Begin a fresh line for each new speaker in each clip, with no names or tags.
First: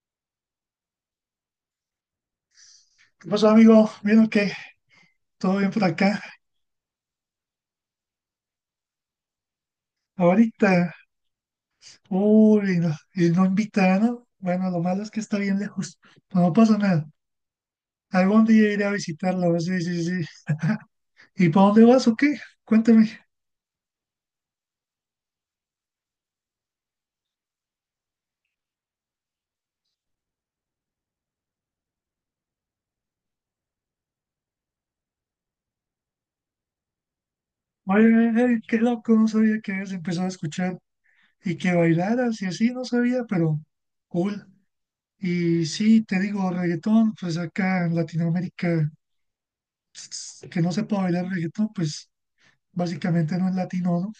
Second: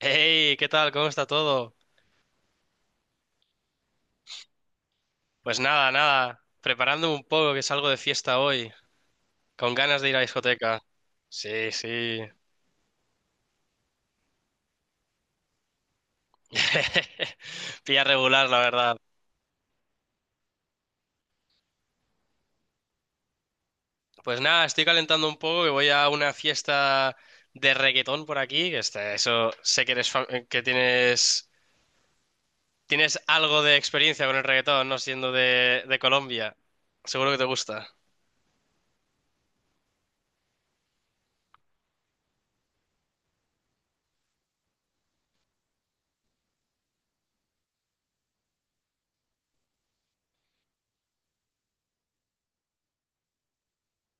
Hey, ¿qué tal? ¿Cómo está todo?
¿Qué pasó, amigo? ¿Vieron que todo
Pues
bien por
nada,
acá?
nada, preparándome un poco que salgo de fiesta hoy, con ganas de ir a discoteca.
Ahorita,
Sí, sí.
uy, no, y no invitaron. Bueno, lo malo es que está bien lejos. No, pasa nada.
Pilla
Algún
regular, la
día iré a
verdad.
visitarlo. Pues, sí, sí, sí. ¿Y para dónde vas o qué? Cuéntame.
Pues nada, estoy calentando un poco que voy a una fiesta de reggaetón por aquí, que está, eso sé que eres que tienes algo de experiencia con el reggaetón, no siendo de Colombia. Seguro que te gusta.
Oye, qué loco, no sabía que habías empezado a escuchar y que bailaras y así, no sabía, pero cool. Y sí, te digo, reggaetón, pues acá en Latinoamérica, que no sepa bailar reggaetón, pues básicamente no es latino, ¿no?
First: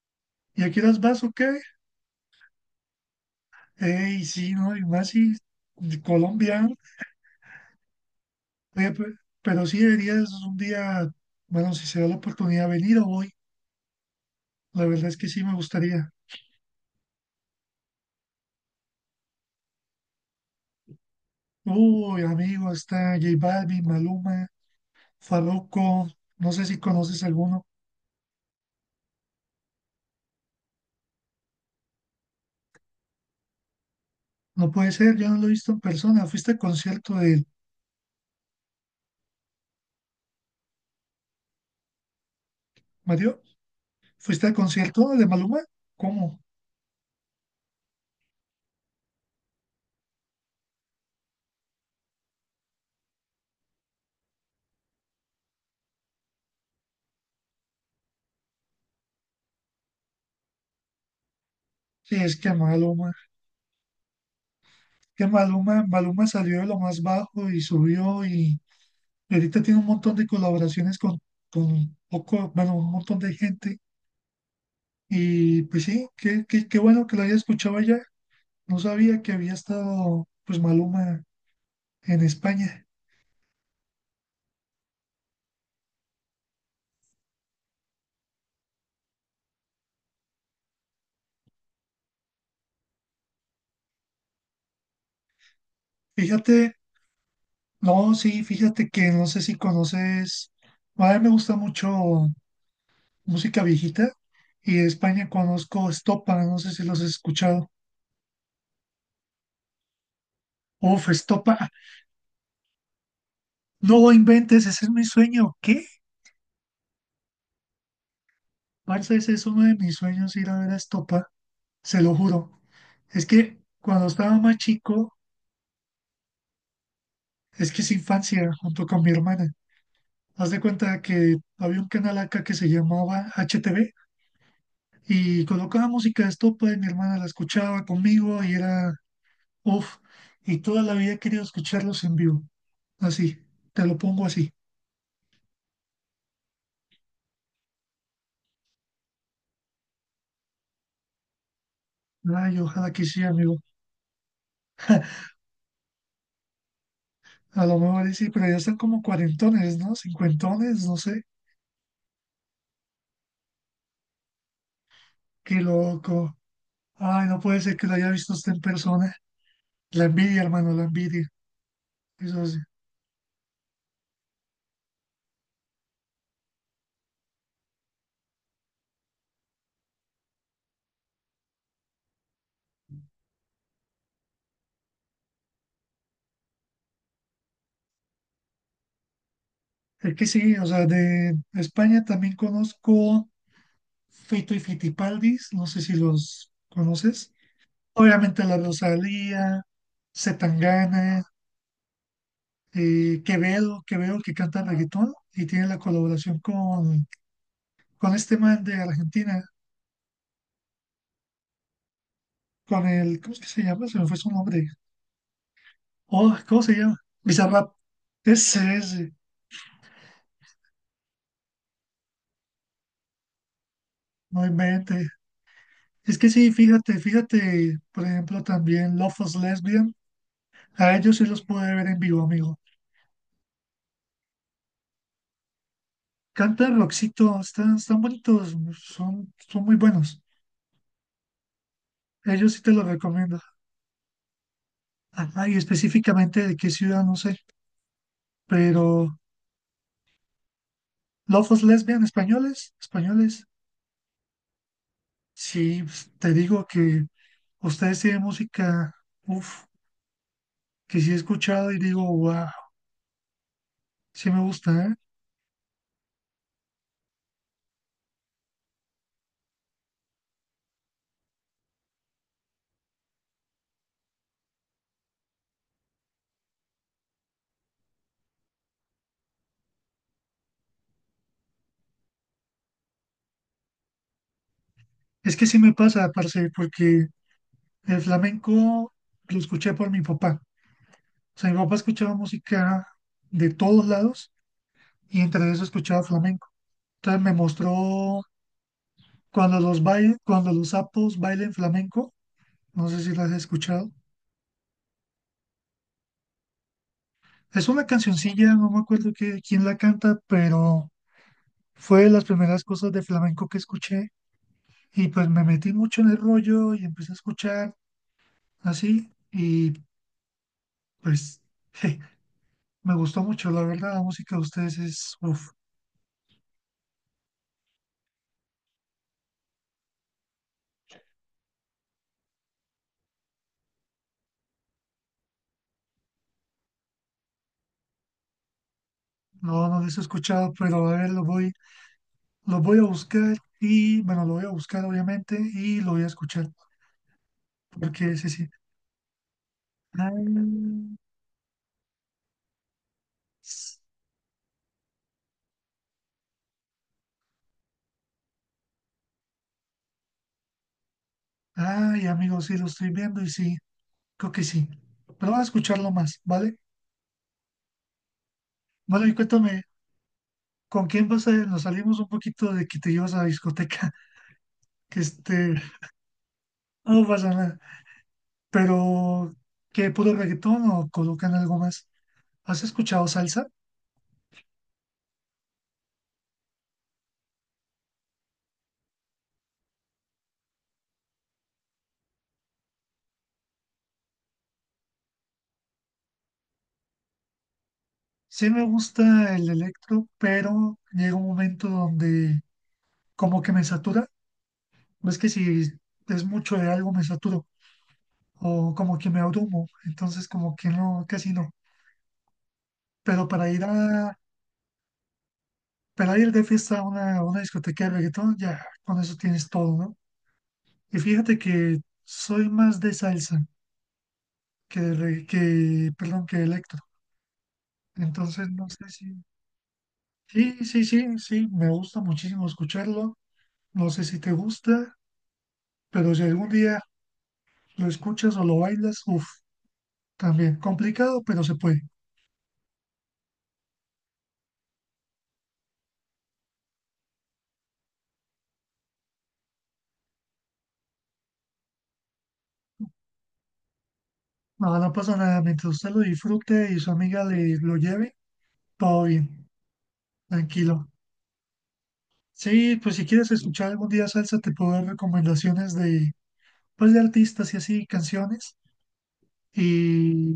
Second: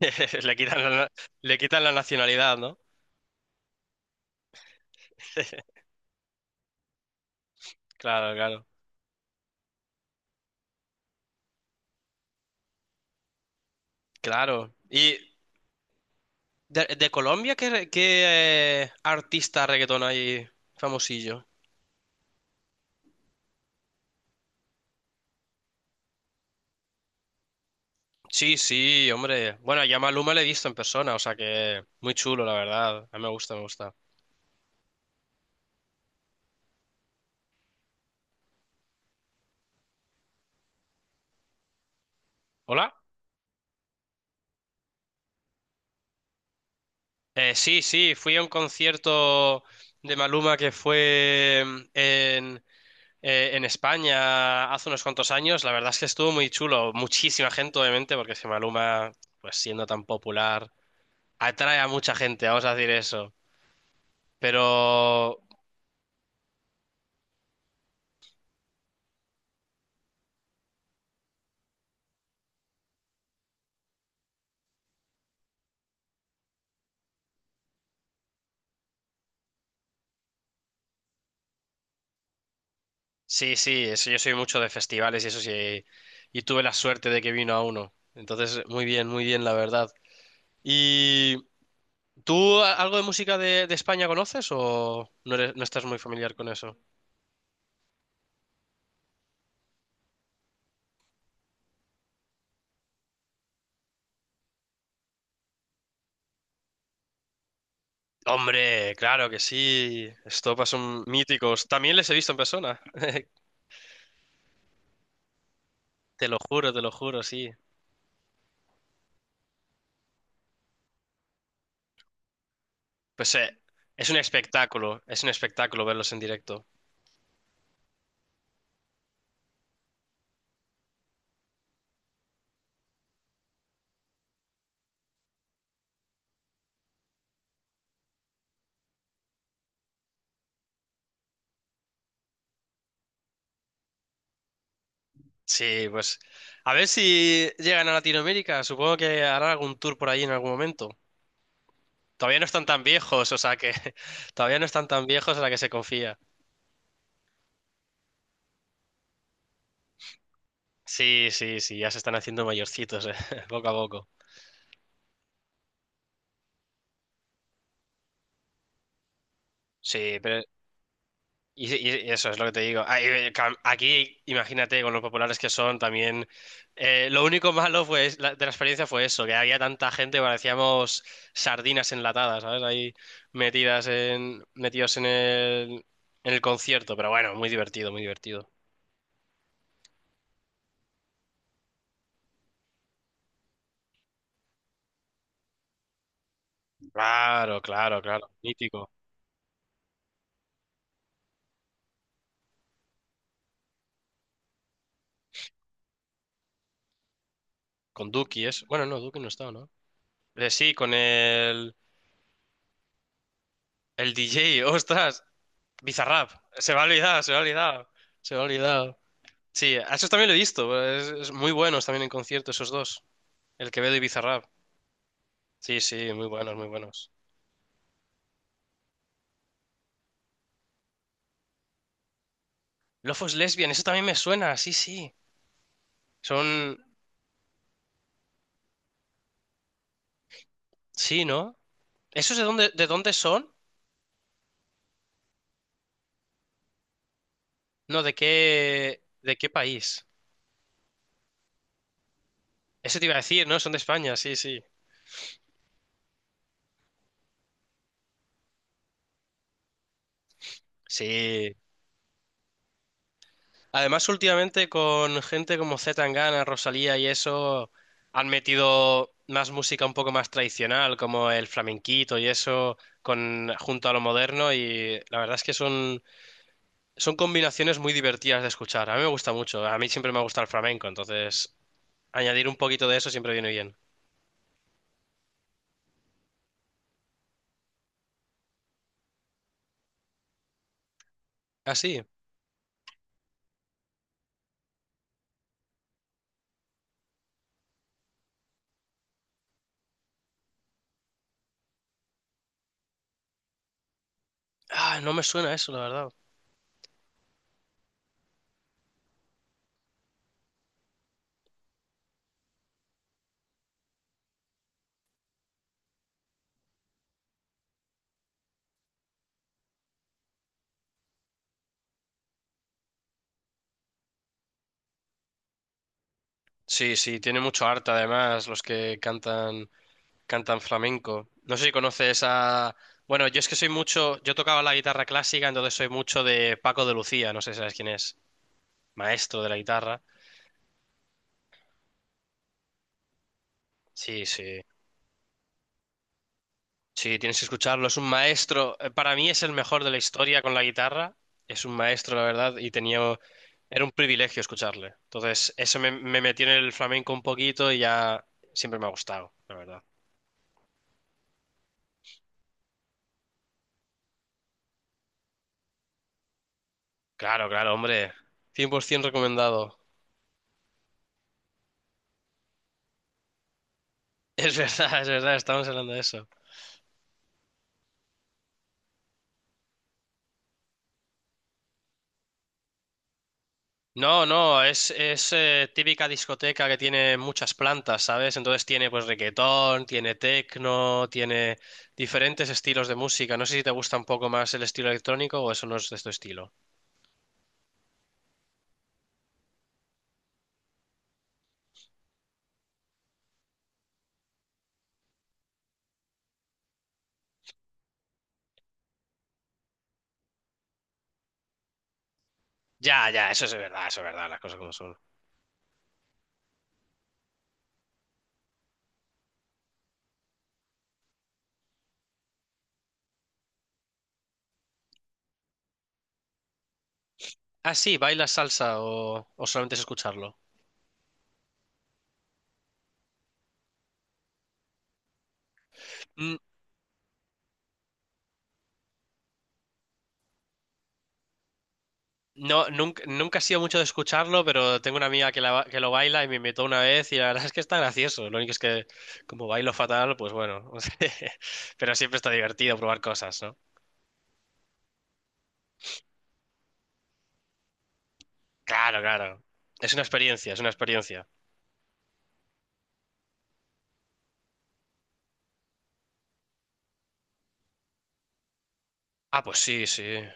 Le
¿Y a
quitan
qué horas
la,
vas o
le
qué?
quitan la nacionalidad, ¿no?
Ey, sí, no, y más si de Colombia,
Claro, claro.
oye, pero sí deberías un día, bueno, si se da la oportunidad, venir o voy.
Claro.
La verdad es
Y
que sí me gustaría.
¿de, de Colombia qué, qué, artista reggaetón hay famosillo?
Uy, amigo, está J Balvin, Maluma, Farruko, no sé si conoces alguno.
Sí, sí, hombre. Bueno, ya Maluma le he visto en persona, o sea que muy chulo, la verdad. A mí me gusta, me gusta.
No puede ser, yo no lo he visto en persona. ¿Fuiste al concierto de
¿Hola?
Mario? ¿Fuiste al concierto de Maluma? ¿Cómo?
Sí, sí, fui a un concierto de Maluma que fue en España hace unos cuantos años. La verdad es que estuvo muy chulo. Muchísima gente, obviamente, porque si Maluma, pues siendo tan popular, atrae a mucha
Sí, es
gente,
que
vamos a decir
Maluma,
eso. Pero
Maluma salió de lo más bajo y subió. Y ahorita tiene un montón de colaboraciones con un poco, bueno, un montón de gente. Y pues sí, qué bueno que la haya escuchado allá. No sabía que había estado pues Maluma en España.
sí, sí, eso, yo soy mucho de festivales y eso sí, y tuve la suerte de que vino a uno. Entonces, muy bien, la verdad. ¿Y tú algo de música de España conoces o no no estás muy familiar con eso?
Fíjate, no, sí, fíjate que no sé si conoces, a mí me gusta mucho música viejita y de España conozco Estopa, no sé si los has escuchado.
Hombre, claro que sí. Estopa son
Uf, Estopa,
míticos. También les he visto en persona.
no inventes, ese es mi sueño. ¿Qué?
Te lo juro, sí.
Parce, ese es uno de mis sueños ir a ver a Estopa. Se lo juro. Es
Pues
que cuando estaba más chico,
es un espectáculo verlos en directo.
es que es infancia junto con mi hermana. Haz de cuenta que había un canal acá que se llamaba HTV y colocaba música de estopa y mi hermana la escuchaba conmigo y era uff. Y toda la vida he querido escucharlos en vivo. Así, te lo pongo así.
Sí, pues a ver si llegan a Latinoamérica. Supongo que harán algún tour por ahí en algún momento. Todavía no
Ay,
están tan
ojalá que sí,
viejos, o sea
amigo.
que todavía no están tan viejos a la que se confía.
A lo mejor y sí, pero ya están como cuarentones, ¿no? Cincuentones, no sé.
Sí, sí, sí, ya se están haciendo mayorcitos, poco a poco.
Qué loco. Ay, no puede ser que lo haya visto usted en persona. La
Sí, pero
envidia, hermano, la envidia.
y eso es
Eso
lo que
sí.
te digo. Ah, aquí, imagínate, con los populares que son también. Lo único malo fue de la experiencia fue eso, que había tanta gente que parecíamos sardinas enlatadas, ¿sabes? Ahí metidas en, metidos en el concierto, pero bueno, muy divertido, muy divertido.
Es que sí, o sea, de España también conozco Fito y Fitipaldis, no sé si los conoces.
Claro, claro, claro.
Obviamente La
Mítico.
Rosalía, Zetangana, Quevedo, Quevedo que canta reggaetón y tiene la colaboración
Con
con este
Duki
man
es.
de
Bueno, no, Duki no
Argentina,
está, ¿no? Sí, con
con el, ¿cómo es que se llama? Se me
el
fue su
DJ,
nombre.
ostras, Bizarrap,
Oh, ¿cómo
se
se
me ha
llama?
olvidado, se me ha
Bizarrap.
olvidado, se me ha
Ese,
olvidado.
ese,
Sí, a esos también lo he visto, es muy buenos también en concierto esos dos, el Quevedo y Bizarrap.
no invente.
Sí, sí,
Es
muy
que sí,
buenos, muy buenos.
fíjate, por ejemplo, también Lofos Lesbian. A ellos sí los pude ver en vivo, amigo.
Lofos Lesbian, eso también me suena, sí, sí.
Canta
Son,
Roxito, están bonitos, son muy buenos.
sí, ¿no? ¿Esos
Ellos sí te los
de dónde
recomiendo.
son?
Ajá, y específicamente de qué ciudad, no sé.
No,
Pero
de qué país?
Lofos Lesbian, españoles,
Eso te iba a decir,
españoles.
¿no? Son de España, sí, sí.
Sí, pues, te digo que ustedes tienen música, uff, que sí he
Sí,
escuchado y digo, wow,
además,
sí me
últimamente
gusta, ¿eh?
con gente como C. Tangana, Rosalía y eso, han metido más música un poco más tradicional, como el flamenquito y eso, con, junto a lo moderno, y la verdad es que son, son combinaciones muy divertidas de escuchar. A mí me gusta mucho, a mí siempre me ha gustado el flamenco, entonces añadir un poquito de eso siempre viene bien.
Es que sí me pasa, parce, porque el flamenco lo escuché por mi papá. O sea, mi
Ah,
papá
sí.
escuchaba música de todos lados y entre eso escuchaba flamenco. Entonces me mostró cuando los sapos bailen flamenco, no sé si las has escuchado.
Ah, no me suena eso, la verdad.
Es una cancioncilla, no me acuerdo que, quién la canta, pero fue de las primeras cosas de flamenco que escuché y pues me metí mucho en el rollo y empecé a escuchar así y pues me gustó mucho, la verdad, la música de ustedes es, uff,
Sí, sí, tiene mucho arte además los que cantan. Cantan flamenco. No sé si conoces a... Bueno, yo es que soy mucho... Yo tocaba la guitarra clásica, entonces soy mucho de Paco de Lucía. No sé si sabes quién es. Maestro de la
no, no les he
guitarra.
escuchado, pero a ver, lo voy a buscar y bueno,
Sí,
lo voy a
sí.
buscar obviamente y lo voy a escuchar.
Sí, tienes que escucharlo. Es un
Porque se siente,
maestro. Para mí es el mejor de la
ay,
historia con la guitarra. Es un maestro, la verdad, y tenía...
s-
Era un privilegio escucharle. Entonces, eso me, me metió en el flamenco un poquito y ya siempre me ha gustado, la verdad.
ay, amigo, sí, lo estoy viendo y sí, creo que sí. Pero vamos a escucharlo más, ¿vale?
Claro, claro, hombre.
Bueno,
100%
y cuéntame,
recomendado.
¿con quién vas a ir? Nos salimos un poquito de que te llevas a la discoteca,
Es
que
verdad, es verdad,
este,
estamos hablando de eso.
no pasa nada. Pero, ¿qué, puro reggaetón o colocan algo más? ¿Has escuchado salsa?
No, no, es típica discoteca que tiene muchas plantas, ¿sabes? Entonces tiene pues reggaetón, tiene techno, tiene diferentes estilos de música. No sé si te gusta un poco más el estilo electrónico o eso no es de tu estilo.
Sí me gusta el electro, pero llega un momento donde como que me satura. ¿Ves que si es mucho de algo me saturo? O como que me abrumo, entonces como que no, casi no.
Ya,
Pero
ya, eso es verdad, las cosas como son.
para ir de fiesta a una discoteca de reggaetón, ya con eso tienes todo, ¿no? Y fíjate que soy más de salsa que de perdón, que de electro.
Ah, sí, ¿bailas
Entonces no
salsa
sé si,
o solamente es escucharlo?
sí, me gusta muchísimo escucharlo. No sé si te gusta, pero si
Mm,
algún día lo escuchas o lo bailas, uff, también complicado, pero se puede.
No, nunca, nunca he sido mucho de escucharlo, pero tengo una amiga que, la que lo baila y me invitó una vez y la verdad es que está gracioso. Lo único es que como bailo fatal, pues bueno, pero siempre está divertido probar cosas, ¿no?
No, no pasa nada, mientras usted lo disfrute y su amiga le lo lleve,
Claro,
todo
claro.
bien.
Es una experiencia, es una
Tranquilo.
experiencia.
Sí, pues si quieres escuchar algún día salsa, te puedo dar recomendaciones de, pues, de artistas y así, canciones.
Ah, pues sí, sí.
Y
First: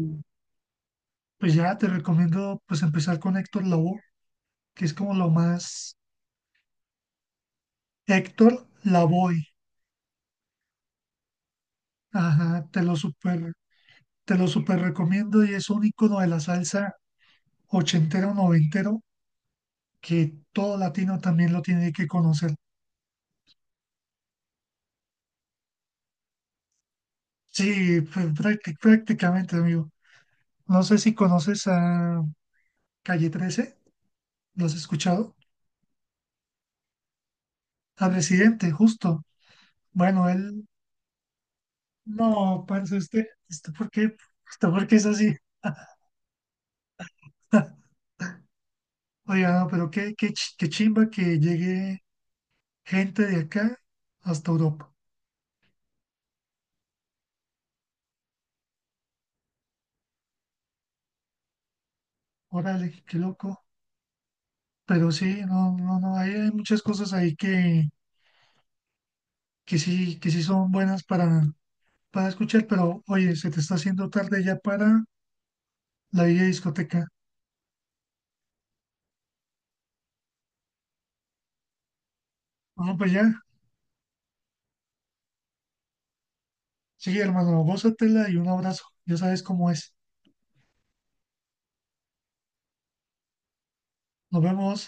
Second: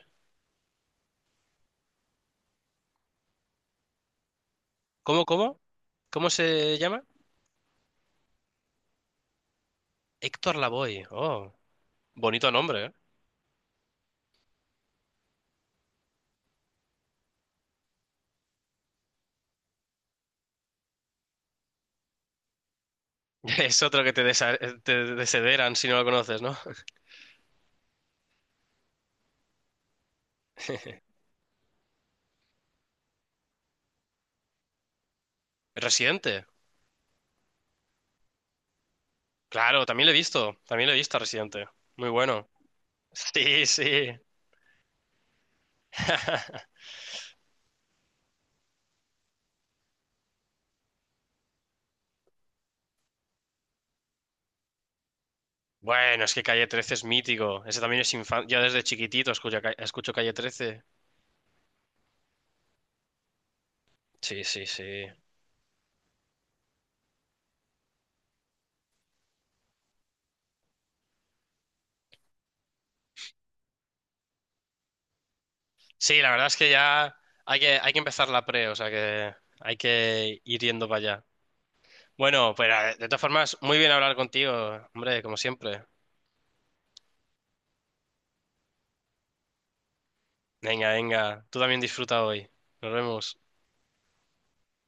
pues ya te recomiendo pues empezar con Héctor Lavoe, que es como
¿Cómo,
lo
cómo?
más...
¿Cómo se llama?
Héctor Lavoe.
Héctor Lavoe. Oh, bonito
Ajá,
nombre, ¿eh?
te lo super recomiendo y es un icono de la salsa ochentero, noventero, que todo latino también lo tiene que conocer.
Es otro que te, te desederan si no lo conoces, ¿no?
Sí, pues, prácticamente, amigo. No sé si conoces a Calle 13, ¿lo has escuchado?
Residente.
Al presidente, justo.
Claro, también lo he
Bueno,
visto.
él,
También lo he visto a Residente. Muy bueno.
no, parce, usted,
Sí,
¿esto por
sí.
qué? ¿Esto por qué es así? Oiga, no, pero qué chimba que llegue gente de acá hasta Europa.
Bueno, es que Calle 13 es mítico. Ese también es infancia. Yo desde chiquitito escucho, escucho Calle 13.
Órale, qué loco.
Sí, sí, sí.
Pero sí, no, no, no, hay muchas cosas ahí que sí son buenas para escuchar, pero oye, se te está haciendo tarde ya para
Sí,
la
la
vieja
verdad es que
discoteca.
ya hay que empezar la pre, o sea que hay que ir yendo para allá. Bueno, pues
Bueno,
de
pues
todas
ya,
formas, muy bien hablar contigo, hombre, como siempre.
sí, hermano, gózatela y un abrazo. Ya sabes cómo es.
Venga, venga, tú también disfruta hoy. Nos vemos.
Nos vemos.